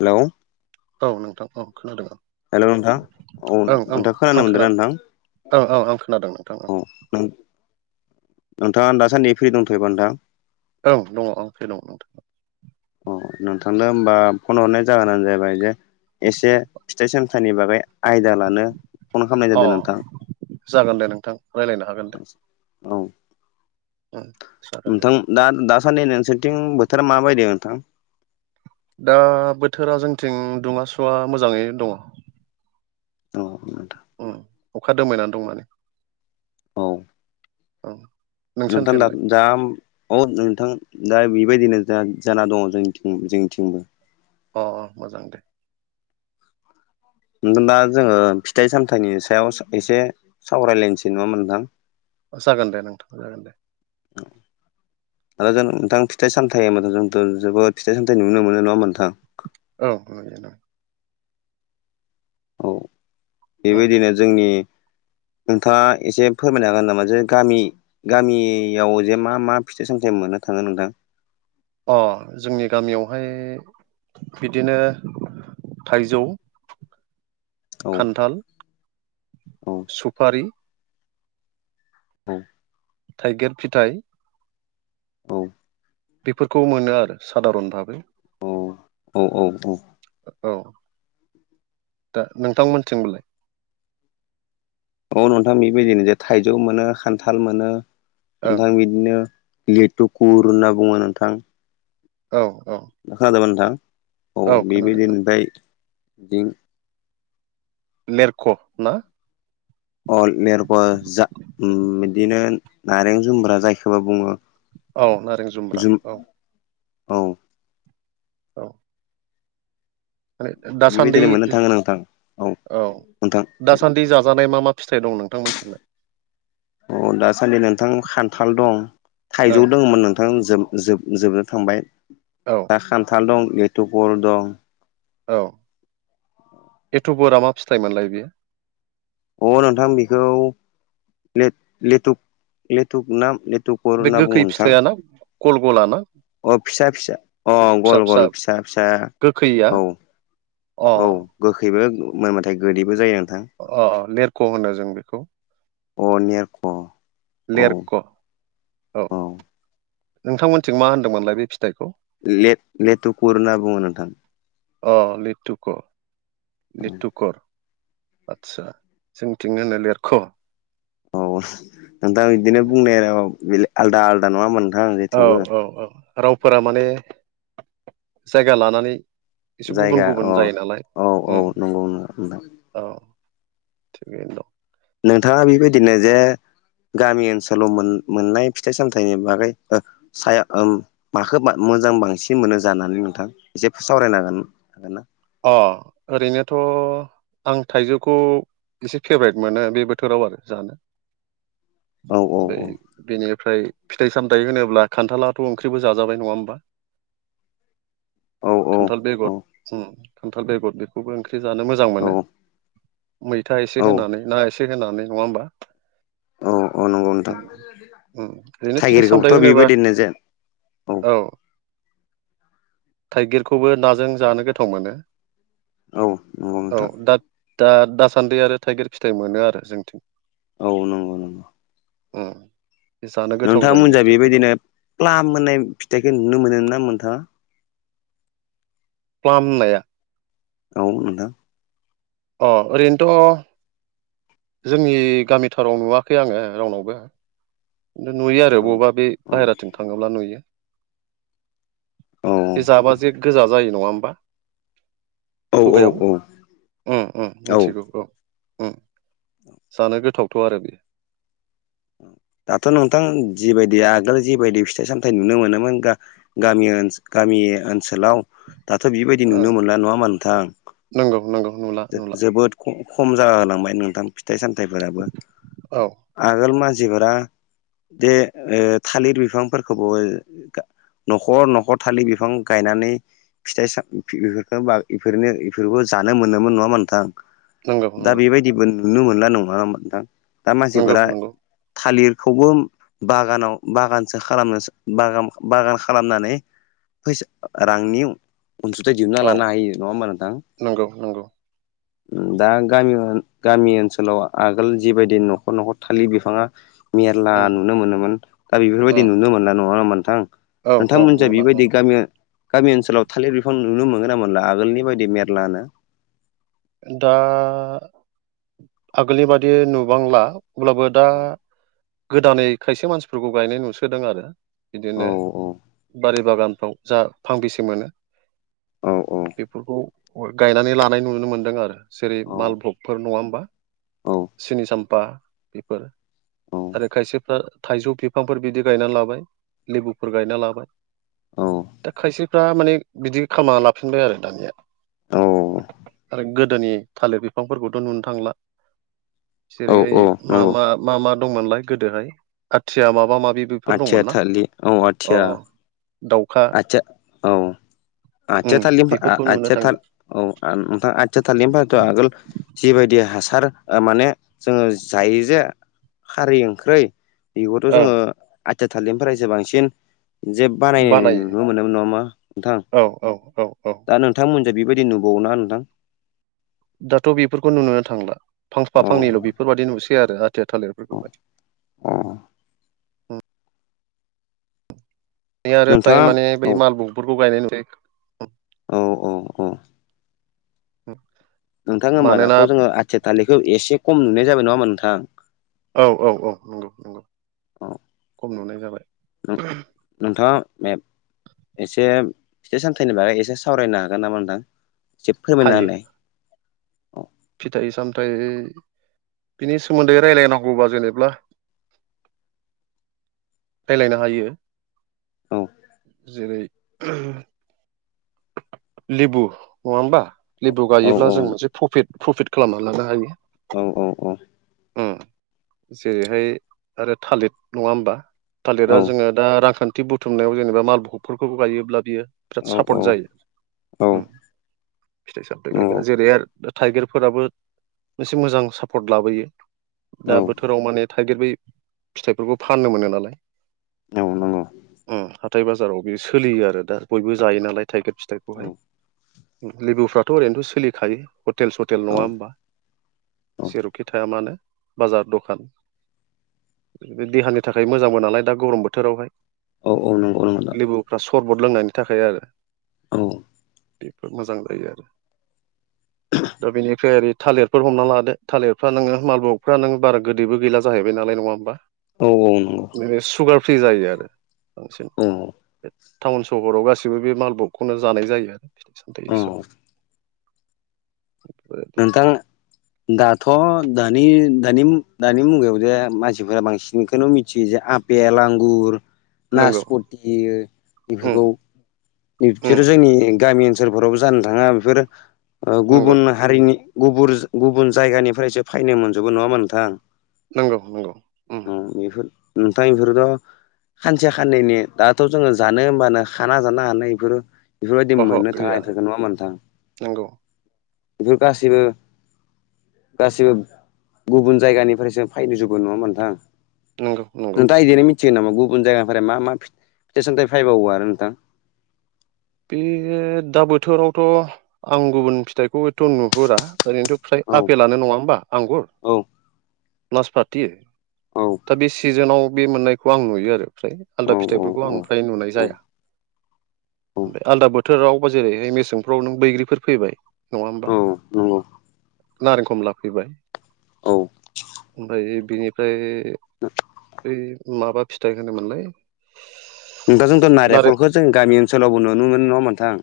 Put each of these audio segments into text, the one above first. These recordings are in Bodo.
हेलौ। औ नोंथां औ खोनादों। हेलौ नोंथां औ ओं ओं नोंथाङा खोनानो आं मोनदोंना नोंथां खोनादों ओं ओं आं खोनादों नोंथांङा औ नोंथाङा दासान्दि फ्रि दंथैबा नोंथां। ओंङ आं फै दङ नोंथां। अ नोंथांनो होमबा फन हरनाय जाहोनानो जाहैबाय जे एसे फिथाइ सामथानि बागै। आयदा लानो फन खालामनाय अ जादों नोंथां। जागोन दे नोंथां रायज्लायनो हागोन दे। औ। औ। नोंथां दा दासान्दि नोंसोरथिं बोथोरा मा बायदों नोंथां। दा बोथोरा जोंथिं दुङाासुवा मोजाङै दङ। औ द उ अखा दोमायनानै दं माने। औ। [inaudible] नोंथां दा। नोंसोरनिथिंलाय दा औ नोंथां दा बेबायदिनो जाना दङ जोंनिं जोंनिथिंबो। अ अ मोजां दे। नथ दा जोङो फिथाइ सामथाइनि सायाव एसे सावरायलायनोसै नङामोन नोंथां। जागोन दे नोंथां जागोन दे। औ। दा जोंथां फिथ सथथाय मथ जोंथ' जोबोद फिथ सामथथाय नुनो मोनो नङा नोंथां। औ न औ उम बेबायदिनो जोंनि। नोंथाङा एसे फोरमायनो हागोन नामा जे गामि। गामियाव जे मा मा फिथाइ सामथायाइ मोननो थाङो नोंथां। अ जोंनि गामियावहाय बिदिनो थाइजौ, औ खान्थाल औ सुफारि औ थाइगिर फिथाइ औ बेफोरखौ मोनो आरो साधारन भाबै औ औ औ औ औ दा नोंथांमोनथिंबोलाय औ नोंथां बेबायदिनो जे थाइजौ मोनो खान्थाल मोनो ओं नोंथां बिदि बिदिनो लेथु कुर होनना बुङो नोंथां औ औ [unintelligible] नोंथां औ खोनादों बेबायदि औ ओमफ्राय बिदिं लिरख' ना अ लेरग जा बिदिनो नारें जुम्ब्रा जायखौबो बुङो औ नारें जुमब्रा जुम औ औ औ माने दासान्दि बेबायदिनो मोननो थाङो नोंथां औ नोंथां दासान्दि जाजानाय मा मा फिथाइ दं नोंथांमोनथिलाय अ दासान्दि नोंथां खान्थाल दं ओं थाइजौ दङमोन नोंथां जोब जोब जोबनो थांबाय औ दा खान्थाल दं लेथु गर दं औ एथ' बोर मा फिथाइमोनलाय बियो अ नोंथां बेखौ लेथु लेथुक नाम लेथुक बे होनना बुङो गोखै नोंथां फिथाइ ना गल गल ना अ फिसा फिसा अ गल गल फिसा फिसा गोखैया औ अ औ गोखैबो मोनब्लााथाय गोदैबो जायो नोंथां अ लेरख' होनो जों बेखौ अनेरख लेरख' औ औ नोंथांमोनथिं मा होनदोंमोनलाय बे फिथाइखौ ले लेथुकर होनना बुङो नोंथां अ लिटुक लिटुकर आदसा जोंथिं होनो लिरख' औ नोंथां बिदिनो बुंनाय आलदा आलदा नङा होम औ औ औ रावफोरा माने जायगा लानानै एसे गुबुन जायगा अ गुबुन जायो नालाय औ औ नंगौ नोंथां औ थिगैनो दं नोंथाङा बेबायदिनो जे गामि ओनसोलाव मोन मोननाय फिथाइ सामथाइनि बागै साया माखो मोजां बांसिन मोनो जानानै नोंथां एसे सावरायनो हागोन हागोन ना अ ओरैनोथ' आं थाइजौखौ एसे फेभरेट मोनो बे बोथोराव आरो जानो औ औ बै औ बेनिफ्राय फिथाइ सामथाइ होनोब्ला खान्थालाथ' ओंख्रिबो जाजाबाय नङा होमबा [inaudible] औ खान्थाल बेगर खान्थाल बेगर बेखौबो ओंख्रि जानो मोजां औ मोनो मैथा एसे होनानै ना एसे होनानै नङा होमबा औ औ नंगौ नोंथां ओरैनो फिथाइ थाइगिरखौथ' सामथाइ होनोबा बेबायदिनो जेन औ थाइगिरखौबो नाजों जानो गोथाव मोनो औ नंगौ औ नोंथां दा दा दासान्दि आरो थाइगिर फिथाइ मोनो आरो जोंथिं औ नंगौ नंगौ। जानो गोथाव जायो नोंथांमोनजा बेबायदिनो ओंख्रिफोराव प्लाम मोननाय फिथाइखौ नुनो मोनो ना मोनथाङा? प्लाम होननाया औ नोंथां। अ ओरैनोथ' जोंनि गामिथाराव नुवाखै आङो रावनावबो खिन्थु नुयो आरो औ बबावबा बे औ बाहेराथिं थाङोब्ला नुयो। औ बे जाबा जे गोजा जायो नङा होमबा! औ औ खुगायाव औ औ मिथिगौ औ। जानो गोथावथ' आरो बियो। दाथ' नोंथां जिबायदि आगोल जिबायदि फिथाइ सामथायाइ नुनो मोनोमोन बा गामि ओ गामि ओनसोलाव दाथ' बिबायदि ओं नुनो मोनला नङामा नंगौ नंगौ नुला नोंथां नुला जोबोद खम जाहोलांबाय नोंथां फिथाइ सामथाइफोराबो औ। आगोल मानसिफोरा बे थालिर बिफांफोरखौबो नखर नखर थालिर बिफां गायनानै फिथाइ स बेफोरफोरखौ ब इफोरनो बेफोरखौ जानो मोनोमोन नङामोन नोंथां? नंगौ दा नंगौ बेबायदिबो नुनो मोनला नङा ना नोंथां दा नंगौ मानसिफोरा नंगौ थालिरखौबो बागानाव बागानसो खालामनोागान बागान खालामनानै फैसा रांनि अनसुंथाइ दिहुनना औ लानो हायो नङा होमबा नोंथां? नंगौ नंगौ दा गाम गामि ओनसोलाव आगोल जिबायदि न'खर न'खर खालि बिफाङा मेरला उम नुनो मोनोमोन दा बेफोरबायदि उम नुनो मोनना नङा होमबा नोंथां? औ औ नोंथांमोनजों नुला औ बेबायदि गामि गामि ओनसोलाव थालिर बिफां नुनो मोनगोन ना मोनला आगोलनि बायदि मेरलानो दा आगोलनि बादि नुबांला अब्लाबो दा औ गोदानै खायसे मानसिफोरखौ गायनाय नुसोदों आरो औ बिदिनो बारि बागानफ्राव जा फांबेसे मोनो औ औ। बेफोरखौ गायनानै लानाय नुनो मोनदों आरो जेरै औ माल भ्लगफोर नङा होमबा सिनि साम्फा बेफोर औ आरो खायसेफ्रा थाइजौ बिफांफोर बिदि गायना लाबाय लेबुफोर गायना लाबाय औ दा खायसेफ्रा माने बिदि खालामामना लाफिनबाय आरो दानिया औ। आरो गोदोनि थालिर बिफांफोरखौथ' नुनो थांला औ जेरैहाय औ मा नंगौ। मा मा मा दंमोनलाय गोदोहाय आथिया माबा माबि बेफोर आचया दंमोन ना थालि औ आचया अ दाउखा आथिया औ आथिया उम थालिर बेफोरखौ नुनो आथिया थालि थांला औ नोंथां आथिया थालि होनबाथ' आगोल जिबायदि हासार माने जोङो जायो जे खारै ओंख्रै बेखौथ' औ जोङो आथि थालिरनिफ्राय जो बांसिन जे बानायनाय बानायो नुनो मोननायबो नङामा नोंथां औ औ औ औ दा नोंथांमोनजों बेबायदि नुबाव ना नोंथां? दाथ' बेफोरखौ नुोनो थांला फांफा औ फांनैल' बेफोरबायाददि नुसै आरो आथिया थालिरफोरखौहाय उम। बे आरो फ्राय नोंथाङा माने बै औ मालबगफोरखौ गायनाय नु औ औ औ। [inaudible] नोंथां होमबा मानोना दाथ' जोङो आथिया थालिखौ एसे खम नुनाय जाबाय नङा होमा नोंथां? औ औ औ नंगौ नंगौ खम नुनाय औ जाबाय। नोंथाङा मे एसे फिथाइ सामथाइनि बागै एसे सावरायनो हागोन नामा नोंथां से फोरमायना हायो होलाय फिथाइ सामथाइ बिनि सोमोन्दै रायलायनांगौबा जेनेब्ला रायलायनो हायो जेरै लेबु नङा होमबा लेबु औ गायोब्ला औ जों मोनसे प्रफिट प्रफिट खालामनानै लानो हायो औ औ औ उम जेरैहाय आरो थालिर नङा होमबा थालिरा जोङो दा रांखान्थि बुथुमनायाव जेनेबा मालफबफोरखौ गायोब्ला बियो पट जायो फिथाइ सामथाय औ गायबा जेरै आरो थाइगिरफोराबो मोनसे मोजां सापर्ट लाबोयो औ दा बोथोराव माने थाइगिर बै फिथाइफोरखौ फाननो मोनो नालाय औ नंगौ उम हाथाय बाजाराव बे सोलियो आरो दा बयबो जायो नालाय थाइगिर औ फिथाइखौहाय लेबुफ्राथ' ओरैनोथ' सोलिखायो हटेल सटेल औ नंगौ औ नङा होमबा औ जेरावखि थाया मानो बाजार दखान देहानि थाखाय मोजांबो नालाय दा गरम बोथोरावहाय औ औ नंगौ नों लेबुफ्रा सरबट लोंनायनि थाखाय आरो औ बेफोर मोजां जायो आरो [inaudible] दा बेनिफ्राय ओरै थालिरफोर हमना लादो थालिरफ्रा नोङो मालबगफ्रा नों बारा गोदैबो गैला जाहैबाय जानाय नङा होमबा औ औ नंगौ नोङो सुगार फ्रि जायो आरो बांसिन औ बे टाउन सहराव गासिबो बे माल बखौनो जानाय जायो आरो फिथाइ साम औ नोंथां दाथ' दानि दानि दानि मुगायाव जे मानसिफोरा बांसिनखौनो मिथियो जे आब बेल आंगुर नंगौ नासपथि उम बेफोरखौ [unintelligible] उम जोंनि गामि ओनसोलफोरावबो जानो थाङा बेफोरो नंगौ गुबुन हारिनि गुबुर गुबुन जायगानिफ्रायसो फायनो मोनजोबो नङा होनबा नोंथां नंगौ नंगौ उम औ बेफोर नोंथां इफोरखौ खानसे खाननैनि दाथ' जोङो जानो होमबानो खाना जानो हानाय बेफोरो बेफोरबायदि अह' मोननो थाङा गैया इफोरखौ नङा होनबा नोंथां नंगौ गासिबो गासि गुबुन जायगानिफ्रायसो फायजोबो नङा होनबा नोंथां नंगौ नंगौ नोंथां बिदिनो मिथिगोन नामा गुबुन जायगानिफ्राय मा मा फिथाइ सामथाइ फैबावो आरो नोंथां बे दा बोथोरावथ' आं गुबुन फिथाइखौ एथ' नुहुरा ओरैनोथ' फ्राय औ आफेलानो नङा होमबा आंगुर औ नासपाथि औ दा बे सिजोनाव बे मोननायखौ आं नुयो आरो फ्राय औ आलदा फिथाइफोरखौ आं फ्राय नुनाय जाया औ ओमफ्राय आलदा बोथोराव बा जेरैहाय मेसेंफ्राव नों बैग्रिफोर फैबाय नङा होमबा औ नंगौ नारें खमला फैबाय औ ओमफ्राय बिनिफ्राय बै माबा फिथाइ होनोमोनलाय नोंथा जोंथ' नारें नारेंखलखौ जों गामि ओनसोलावबो नुनो मोनो नङा होनबा नोंथां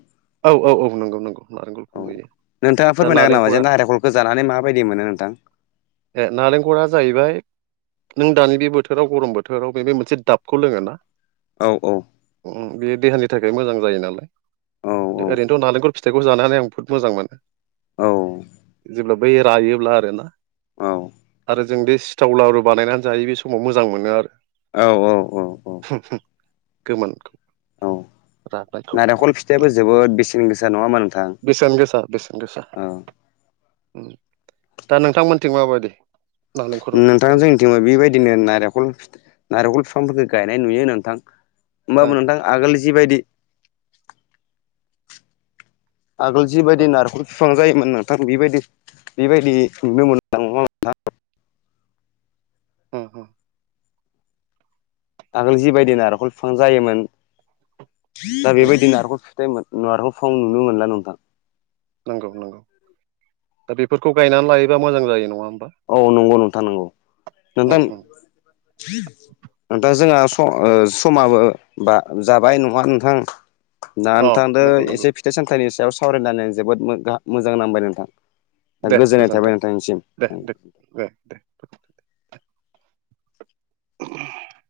औ औ औ नंगौ नंगौ नारेंगलखौ औ नुयो नोंथाङा दा फोरमायनो हागोन नामा नारेंखला जेनेबा नारेंखलखौ जानानै माबायदि मोनो नोंथां ए नारेंखला जाहैबाय नों दानि बे बोथोराव गरम बोथोराव बे मोनसे दाबखौ लोङो ना औ औ बे देहानि थाखाय मोजां जायो औ नालाय औ ओरैनोथ' नालेंखर फिथाइखौ जानानै आं बहुत मोजां मोनो औ जेब्ला बै रायोब्ला आरोना औ आरो जों बे सिथाव लारु बानायनानै जायो। बे सम समाव मोजां मोनो आरो। औ औ औ गोमोनखौ औ राय नारेंखल फिथाइाबो जबोद बेसेन गोसा नङामोन। बेसेन गोसा बेसेन गोसा दा नोंथांमोनथिं माबायदि? नालेंखर नोंथां ओरै जों जोङो बेबायदिनो नारेंख नारेंखल फिफांफोरखौ गायनाय नुयो नोंथां। ओं होमबाबो नोंथां आगोल जिबायदि आगोल औ जिबायदि नारखल बिफां जायोमोन नोंथां बेबायदि बेबायदि नुनो मोन नों ओं ओं आगोल जिबायदि नारेखल बिफां जायोमोन दा नंगौ बेबायदि नारेखल नारेखल बिफां नुनो मोनला नोंथां। नंगौ नंगौ दा बेफोरखौ गायनानै लायोबा मोजां जायो नङा होमबा? औ नंगौ नोंथां नंगौ उम नोंथां उम नोंथां जोंहा समा समाबो बा जाबाय नङा नोंथां। दा अ नंगौ नोंथांजों नंगौ एसे फिथाइ सामथाइनि सायाव सावरायनानै जोबोद मोजां मोजां नांबाय नोंथां। दे गोजोननाय थाबाय गोजोन्थों नोंथांनिसिम दे दे दे दे [inaudible]